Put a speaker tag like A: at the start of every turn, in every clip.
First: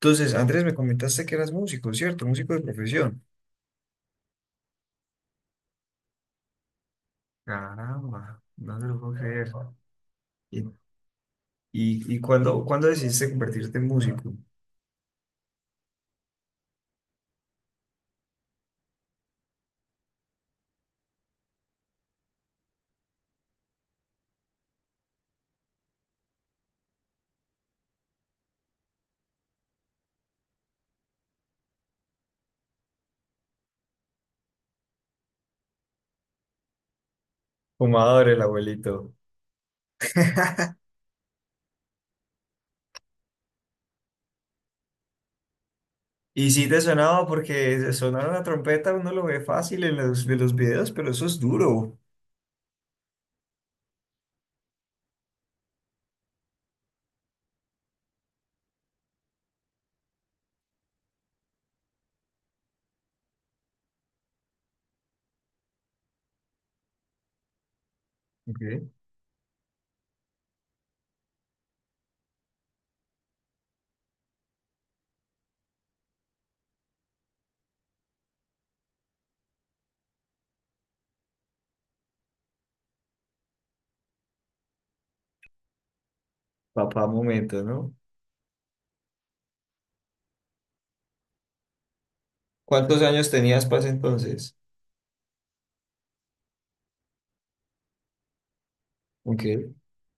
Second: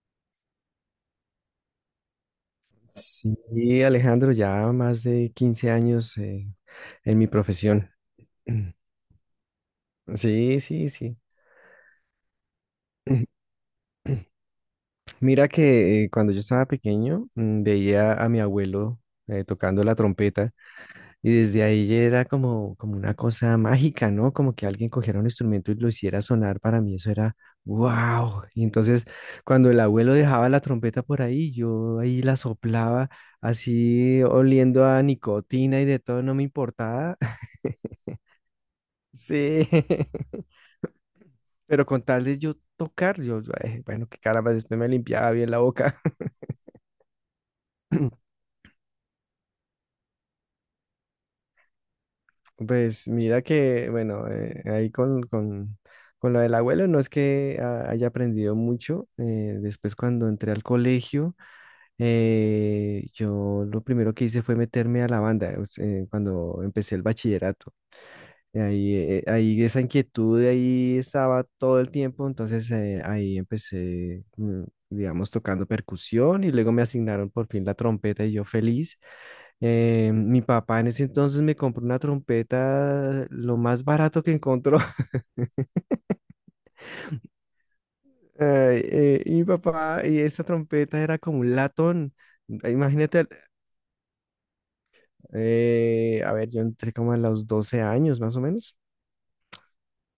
A: Entonces, Andrés, me comentaste que eras músico, ¿cierto? Músico de profesión.
B: Sí, Alejandro, ya más de 15 años en mi profesión.
A: Caramba, no te lo puedo creer.
B: Sí,
A: ¿Y,
B: sí, sí.
A: y cuándo decidiste convertirte en músico?
B: Mira que cuando yo estaba pequeño veía a mi abuelo tocando la trompeta y desde ahí ya era como una cosa mágica, ¿no? Como que alguien cogiera un instrumento y lo hiciera sonar, para mí eso era wow. Y entonces cuando el abuelo dejaba la trompeta por ahí, yo ahí la soplaba así oliendo a nicotina y de todo, no me importaba.
A: Fumador el abuelito.
B: Sí, pero con tal de yo tocar, bueno, qué caramba, después me limpiaba bien la boca.
A: Y sí te sonaba porque sonar una trompeta uno lo ve fácil en los videos, pero eso es duro.
B: Pues mira que, bueno, ahí con lo del abuelo, no es que haya aprendido mucho. Después cuando entré al colegio, yo lo primero que hice fue meterme a la banda, o sea, cuando empecé el bachillerato. Ahí,
A: Ok.
B: eh, ahí esa inquietud ahí estaba todo el tiempo, entonces ahí empecé, digamos, tocando percusión y luego me asignaron por fin la trompeta y yo feliz. Mi papá en ese entonces me compró una trompeta lo más barato que encontró.
A: Papá, momento, ¿no?
B: Y mi papá, y esa trompeta era como un latón.
A: ¿Cuántos
B: Imagínate,
A: años tenías para ese entonces?
B: a ver, yo entré como a los 12 años más o menos.
A: Ok,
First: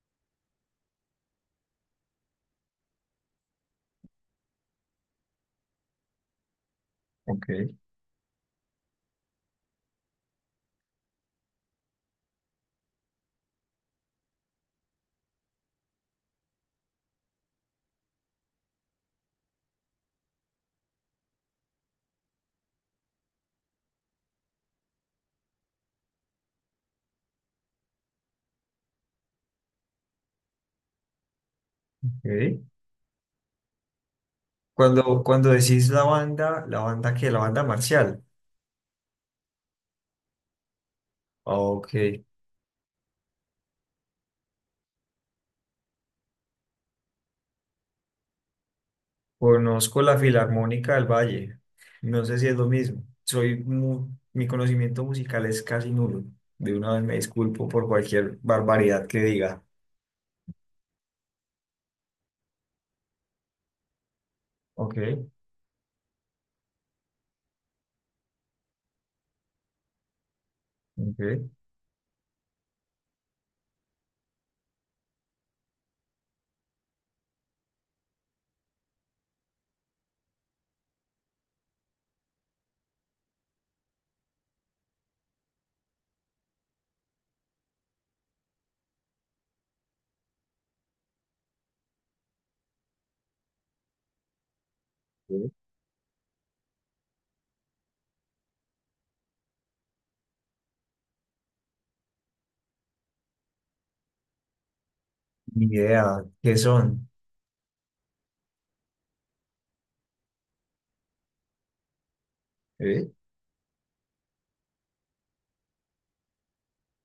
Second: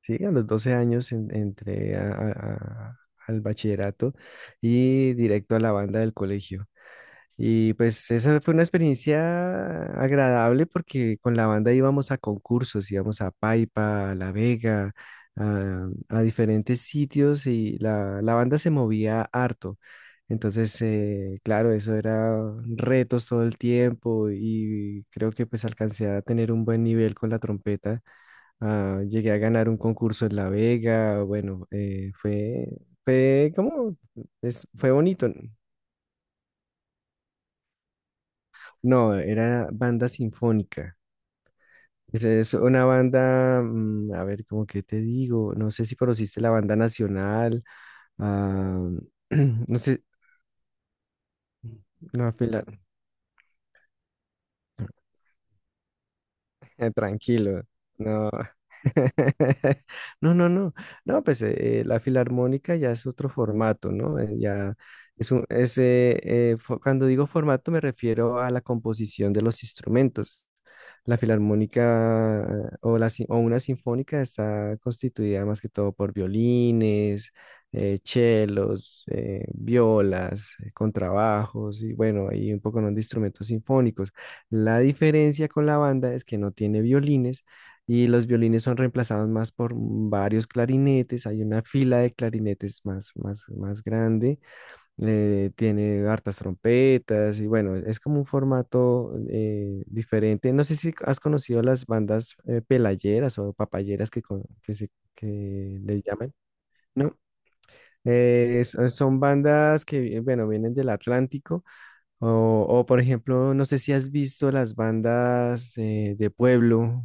B: Sí, a los 12 años entré al bachillerato y directo a la banda del colegio.
A: ok,
B: Y pues esa fue una experiencia agradable porque con la banda íbamos a concursos, íbamos a Paipa, a La Vega, a diferentes sitios y la banda se movía harto. Entonces, claro, eso era retos todo el tiempo y creo que pues alcancé a tener un buen nivel con la trompeta. Ah, llegué a ganar un concurso en La Vega,
A: ok.
B: fue como, fue
A: Cuando,
B: bonito.
A: cuando decís la banda que, la banda marcial.
B: No, era banda sinfónica.
A: Ah, ok.
B: Es una banda, a ver, cómo que te digo, no sé si conociste la banda nacional, ah, no
A: Conozco
B: sé,
A: la Filarmónica del Valle. No
B: no,
A: sé si es lo mismo. Soy mi conocimiento musical es casi nulo. De una vez me
B: tranquilo,
A: disculpo por
B: no.
A: cualquier barbaridad que diga.
B: No, no, no. No, pues la filarmónica ya es otro formato, ¿no? Ya
A: Ok,
B: es un, es, fo- Cuando digo formato me refiero a la composición de los instrumentos. La
A: ok.
B: filarmónica o, la, sin- o una sinfónica está constituida más que todo por violines, chelos, violas, contrabajos y bueno, hay un poco ¿no? de instrumentos sinfónicos. La diferencia con la banda es que no tiene violines y los violines son reemplazados más por varios clarinetes. Hay una fila de clarinetes más grande.
A: Sí.
B: Eh, tiene hartas trompetas y bueno, es como un formato diferente. No sé si has conocido las bandas pelayeras o papayeras que, con- que, se,
A: Ni
B: que le
A: idea.
B: llaman,
A: ¿Qué son?
B: ¿no? Son bandas que, bueno, vienen del Atlántico por
A: ¿Eh?
B: ejemplo, no sé si has visto las bandas de pueblo.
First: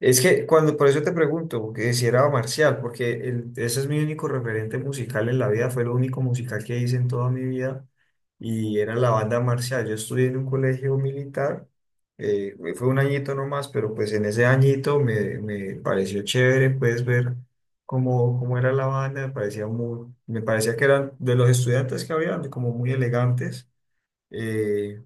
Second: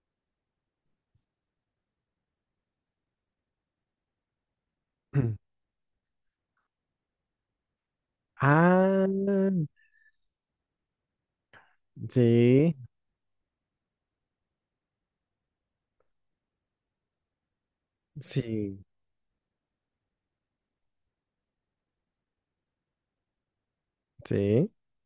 A: Es que cuando, por eso te pregunto, que si era marcial, porque ese es mi único referente musical en la vida, fue lo único musical que hice en toda mi vida y era
B: Ah,
A: la banda marcial. Yo estudié en un colegio militar,
B: sí,
A: fue un añito nomás, pero pues en ese añito me pareció chévere, puedes ver cómo era
B: sí,
A: la banda, me parecía muy, me parecía que eran de los estudiantes que habían, como muy elegantes.
B: sí.
A: eh,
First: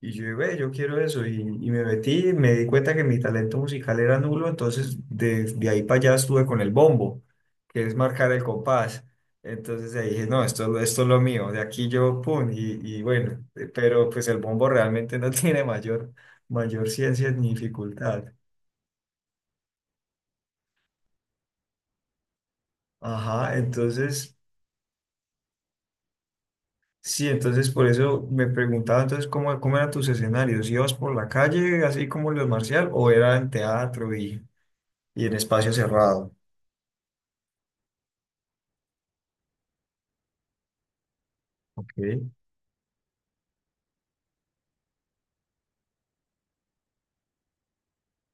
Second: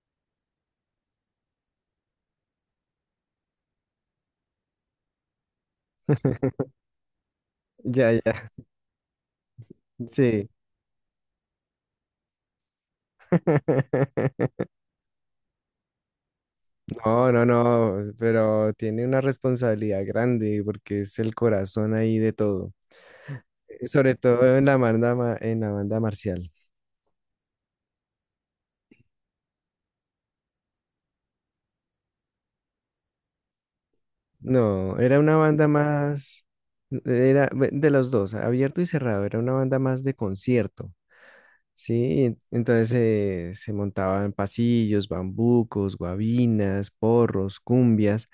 A: y yo, ve, yo quiero eso. Y me metí, me di cuenta que mi talento musical era nulo, entonces de ahí para allá estuve con el bombo, que es
B: Ya,
A: marcar el
B: ya,
A: compás. Entonces ahí dije, no,
B: sí.
A: esto es lo mío, de aquí yo, pum, y bueno, pero pues el bombo realmente no tiene mayor, mayor ciencia
B: No, no,
A: ni
B: no,
A: dificultad.
B: pero tiene una responsabilidad grande porque es el corazón ahí de todo.
A: Ajá,
B: Sobre
A: entonces,
B: todo en la en la banda marcial.
A: sí, entonces por eso me preguntaba entonces cómo eran tus escenarios, ¿ibas por la calle así como los marcial o era en teatro
B: No, era
A: y en
B: una banda
A: espacio cerrado?
B: más, era de los dos, abierto y cerrado, era una banda más de concierto. Sí,
A: Ok.
B: entonces se montaban pasillos, bambucos, guabinas, porros, cumbias,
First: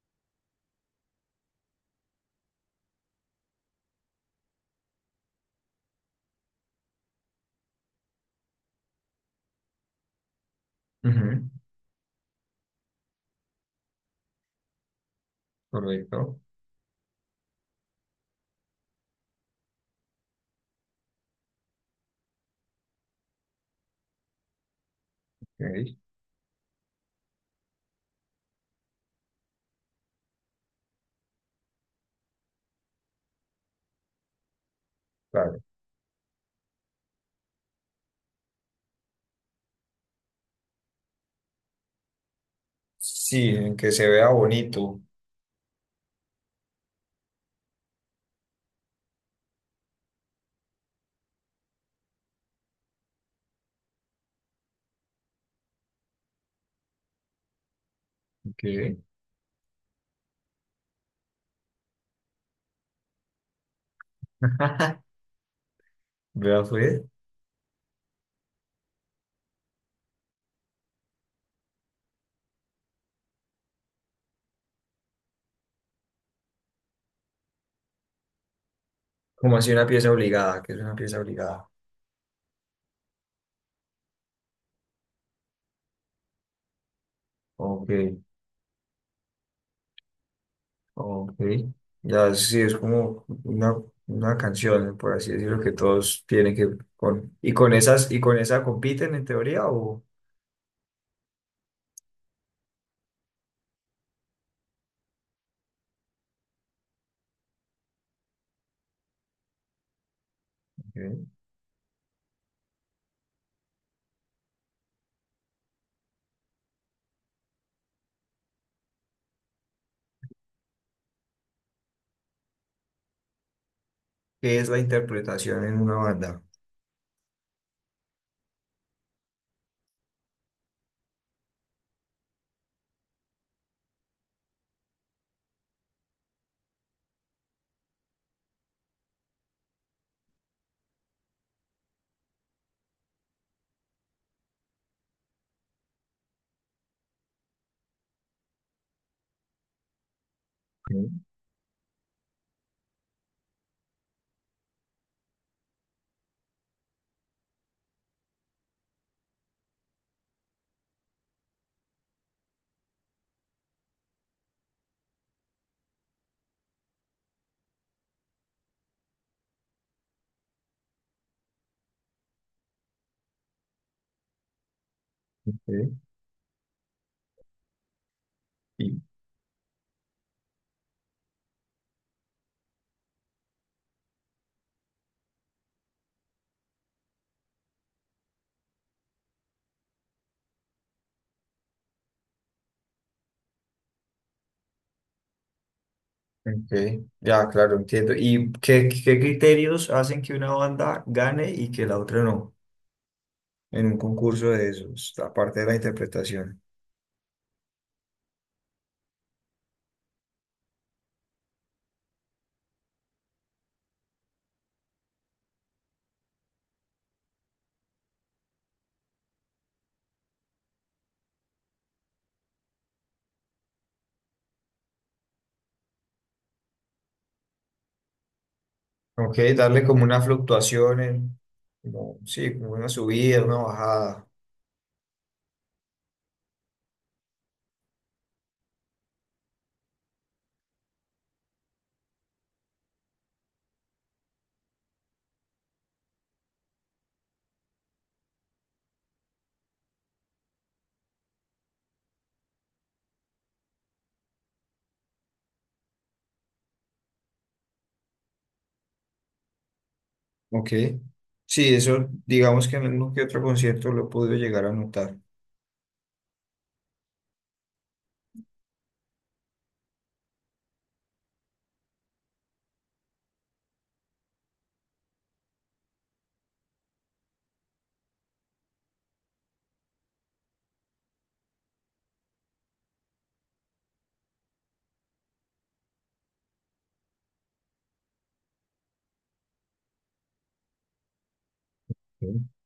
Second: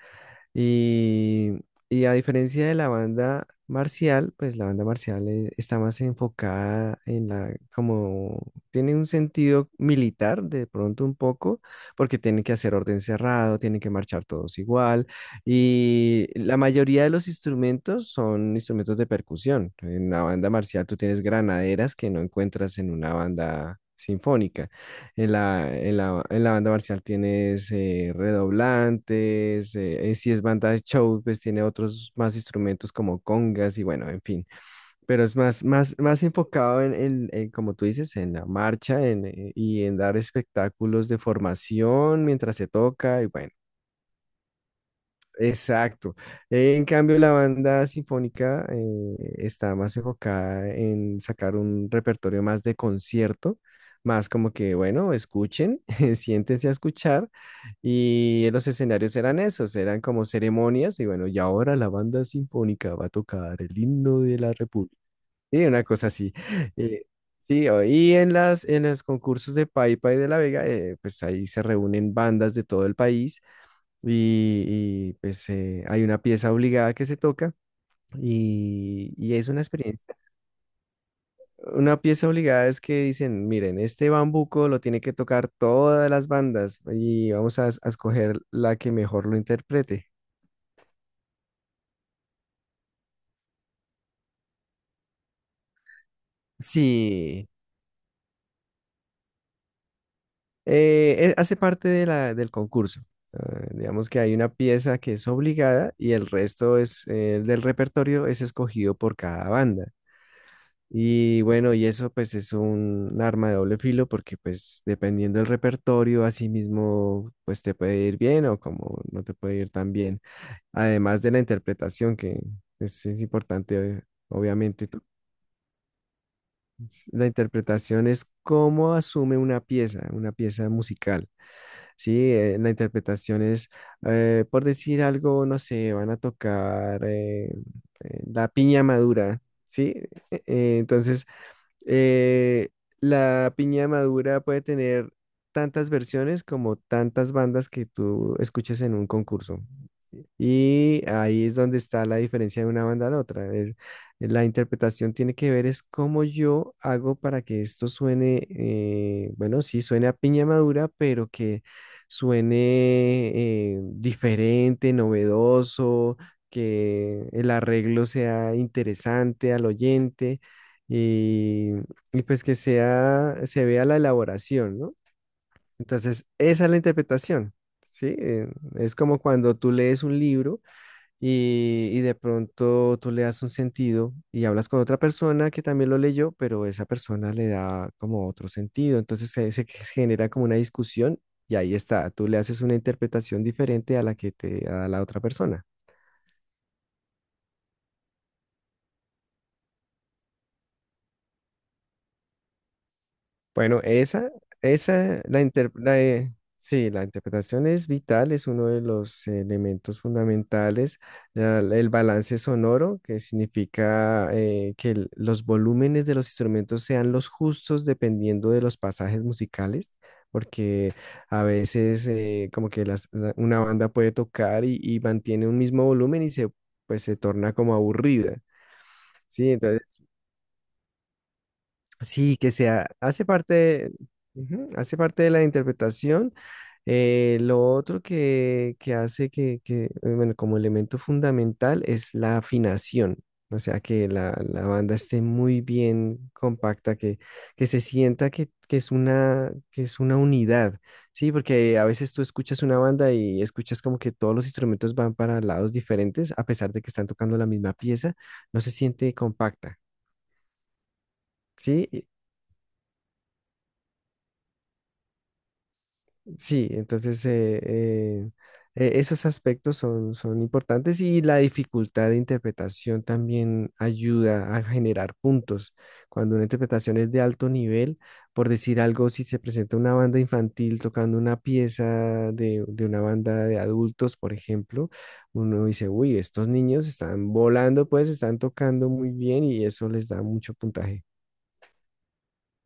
B: y, y a diferencia de la banda marcial, pues la banda marcial está más enfocada en la, como tiene un sentido militar de pronto un
A: Ujú.
B: poco, porque tienen que hacer orden cerrado, tienen que marchar todos igual. Y
A: Correcto.
B: la mayoría de los instrumentos son instrumentos de percusión. En la banda marcial tú tienes granaderas que no encuentras en una banda sinfónica. En la,
A: Ok.
B: en la, en la banda marcial tienes redoblantes, si es banda de show, pues tiene otros más instrumentos como congas y bueno, en fin, pero es
A: Vale.
B: más enfocado en, en, como tú dices, en la marcha en, y en dar espectáculos de formación mientras se toca y
A: Sí,
B: bueno.
A: en que se vea bonito.
B: Exacto. En cambio, la banda sinfónica está más enfocada en sacar un repertorio más de concierto, más como que, bueno, escuchen, siéntense a escuchar. Y los
A: Que
B: escenarios eran esos, eran como ceremonias. Y bueno, y ahora la banda sinfónica va a tocar el himno de la República. Y una cosa así.
A: vea, fue
B: Eh, Sí, y en las, en los concursos de Paipa y de La Vega, pues ahí se reúnen bandas de todo el país y, y, pues hay una pieza obligada que se toca y es
A: como
B: una
A: así una pieza
B: experiencia.
A: obligada, que es una pieza obligada.
B: Una pieza obligada es que dicen, miren, este bambuco lo tiene que tocar todas las bandas y vamos a, a
A: Ok,
B: escoger la que mejor lo interprete.
A: ok. Ya sí, es como una canción, por así decirlo, que todos tienen que con
B: Sí,
A: y con esas y con esa compiten en teoría o
B: hace parte de la, del concurso. Ah, digamos que hay una pieza que es obligada y el resto es, del repertorio es escogido por cada banda.
A: ok.
B: Y bueno, y eso pues es un arma de doble filo porque pues dependiendo del repertorio, así mismo pues te puede ir bien o como no te puede ir tan bien. Además de la interpretación, que es importante,
A: ¿Qué es la
B: obviamente.
A: interpretación en una banda?
B: La interpretación es cómo asume una pieza musical, ¿sí? La interpretación es, por decir algo, no sé, van a tocar la piña madura, ¿sí? Eh, eh, entonces... Eh, la piña madura puede tener tantas versiones como tantas bandas que tú escuches en un concurso. Y
A: Ok,
B: ahí es donde está la diferencia de una banda a la otra. La interpretación tiene que ver es cómo yo hago para que esto suene, bueno, sí, suene a piña madura, pero que suene diferente, novedoso, que el arreglo sea interesante al oyente y, y pues que sea, se vea la elaboración, ¿no? Entonces, esa es la interpretación, ¿sí? Es
A: ok.
B: como cuando tú lees un libro y de pronto tú le das un sentido y hablas con otra persona que también lo leyó, pero esa persona le da como otro sentido. Entonces se genera como una discusión y ahí está, tú le haces una interpretación diferente a la que te da la otra persona.
A: Ok, ya, claro, entiendo. ¿Y qué criterios hacen que una banda gane y que la otra no
B: Bueno,
A: en un
B: esa,
A: concurso de esos,
B: esa, la,
A: aparte de
B: inter-
A: la
B: la,
A: interpretación?
B: sí, la interpretación es vital, es uno de los elementos fundamentales. El balance sonoro, que significa que los volúmenes de los instrumentos sean los justos dependiendo de los pasajes musicales, porque a veces como que una banda puede tocar y mantiene un mismo volumen y se, pues, se torna como aburrida,
A: Ok,
B: ¿sí?
A: darle como
B: Entonces
A: una fluctuación, como,
B: sí, que
A: sí, como una
B: sea, hace
A: subida, una
B: parte,
A: bajada.
B: ujú, hace parte de la interpretación. Lo otro que, bueno, como elemento fundamental es la afinación, o sea, que la banda esté muy bien compacta, que se sienta que es una unidad, ¿sí? Porque a veces tú escuchas una banda y escuchas como que todos los instrumentos van para lados diferentes, a pesar de que están tocando la misma pieza, no se siente compacta.
A: Ok, sí,
B: ¿Sí?
A: eso digamos que en uno que otro concierto lo he podido llegar a notar.
B: Sí, entonces esos aspectos son, son importantes y la dificultad de interpretación también ayuda a generar puntos. Cuando una interpretación es de alto nivel, por decir algo, si se presenta una banda infantil tocando una pieza de una banda de adultos, por ejemplo, uno dice, uy, estos niños están volando, pues están tocando muy bien y eso les da mucho puntaje.
A: Ok,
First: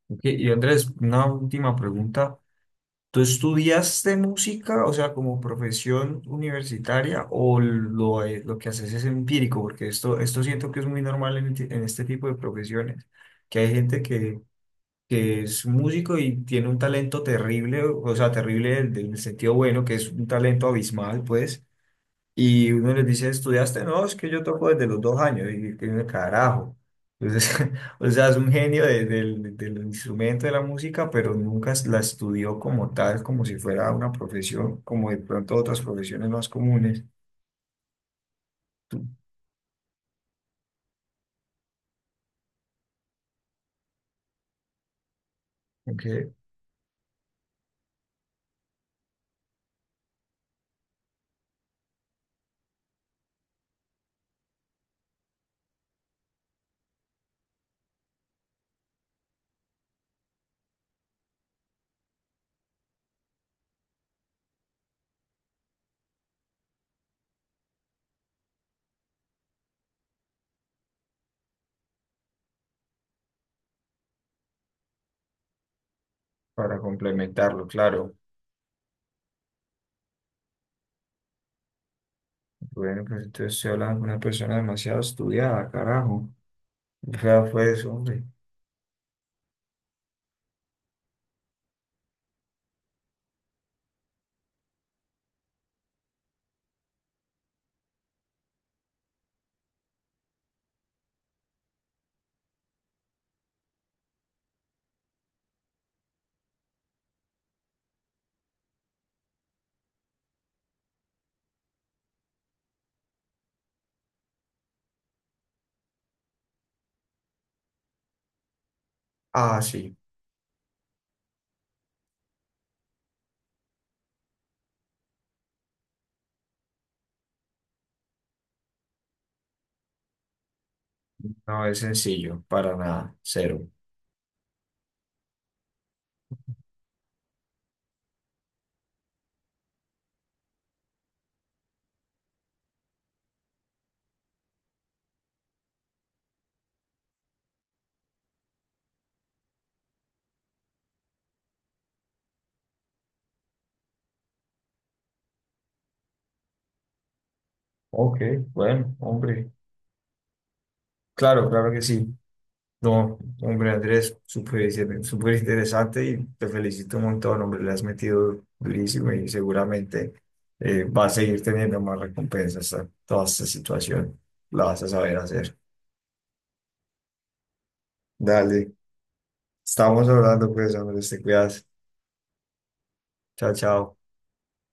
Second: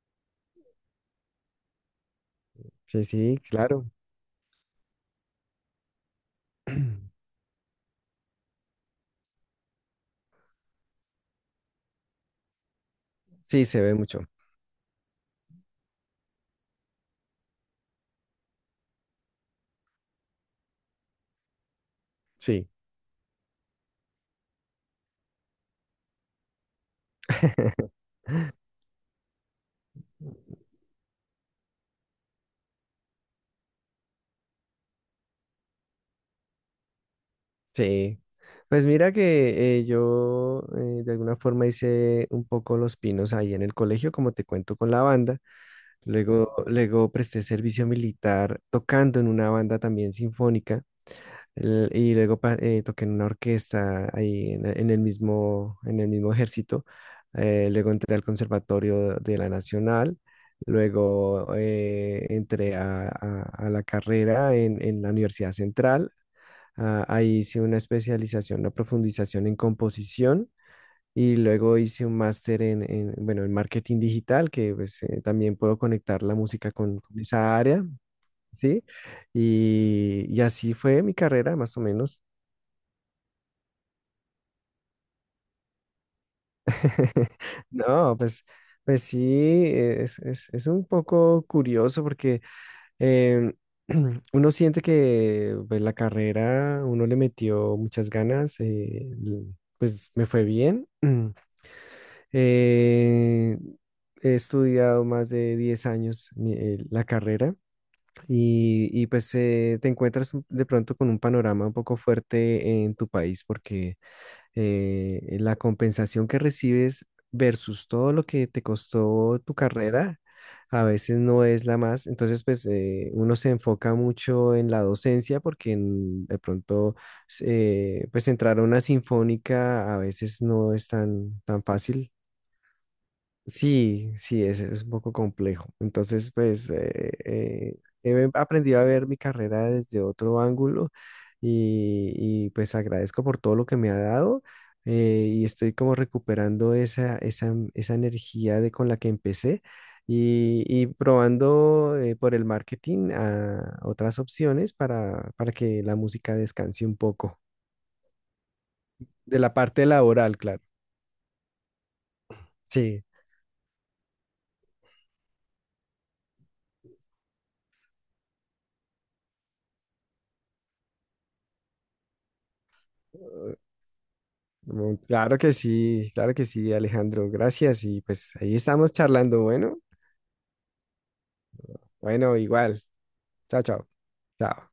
A: ok, y Andrés, una última pregunta.
B: Sí,
A: ¿Tú
B: sí, claro.
A: estudiaste música, o sea, como profesión universitaria, o lo que haces es empírico? Porque esto siento que es muy normal en, en este tipo de profesiones, que
B: Sí,
A: hay
B: se ve
A: gente
B: mucho.
A: que es músico y tiene un talento terrible, o sea, terrible en el sentido bueno, que es un talento abismal, pues,
B: Sí.
A: y uno les dice, ¿estudiaste? No, es que yo toco desde los 2 años. Y que uno, carajo. Entonces, o sea, es un genio del instrumento de la música, pero nunca la estudió como tal, como si fuera una profesión, como de pronto otras profesiones más comunes.
B: Sí, pues mira que yo de alguna forma hice un poco los pinos ahí en el colegio, como te cuento con la banda.
A: Aunque
B: Luego presté servicio militar tocando en una banda también sinfónica. Y luego toqué en una orquesta ahí en el mismo ejército. Luego entré al Conservatorio de la Nacional. Luego entré a la carrera en la Universidad Central. Ah, ahí hice una especialización, una profundización en composición y luego hice un máster en, bueno, en marketing digital, que pues, también puedo conectar la música
A: para
B: con esa
A: complementarlo,
B: área,
A: claro.
B: ¿sí? Y así fue mi carrera, más o menos.
A: Bueno, pues entonces estoy hablando con una persona demasiado estudiada, carajo. O sea, fue eso,
B: No,
A: hombre.
B: pues, pues sí, es un poco curioso porque em, uno siente que pues, la carrera, uno le metió muchas ganas, pues me fue bien. Eh, he estudiado más de 10 años la carrera y, pues te encuentras de pronto con un panorama un poco fuerte en tu país porque la compensación que recibes versus todo lo que te costó tu
A: Ah, sí.
B: carrera a veces no es la más. Entonces pues uno se enfoca mucho en la docencia porque de pronto pues entrar a una sinfónica a veces no es tan, tan
A: No es
B: fácil.
A: sencillo, para nada, cero.
B: Sí, sí, es un poco complejo. Entonces, pues, he aprendido a ver mi carrera desde otro ángulo y, y, pues agradezco por todo lo que me ha dado y estoy como recuperando esa energía de con la que empecé y probando por el marketing a otras opciones para que la música descanse un poco
A: Ok, bueno,
B: de
A: hombre.
B: la parte laboral, claro.
A: Claro, claro que sí.
B: Sí.
A: No, hombre Andrés, súper súper interesante y te felicito un montón, hombre, le has metido durísimo y seguramente va a seguir teniendo más recompensas a toda esta situación, la vas a
B: Mm,
A: saber
B: claro que
A: hacer.
B: sí, claro que sí, Alejandro. Gracias. Y pues ahí
A: Dale,
B: estamos charlando. Bueno,
A: estamos hablando pues, Andrés, te cuidas,
B: bueno, igual.
A: chao,
B: Chao, chao.
A: chao.
B: Chao.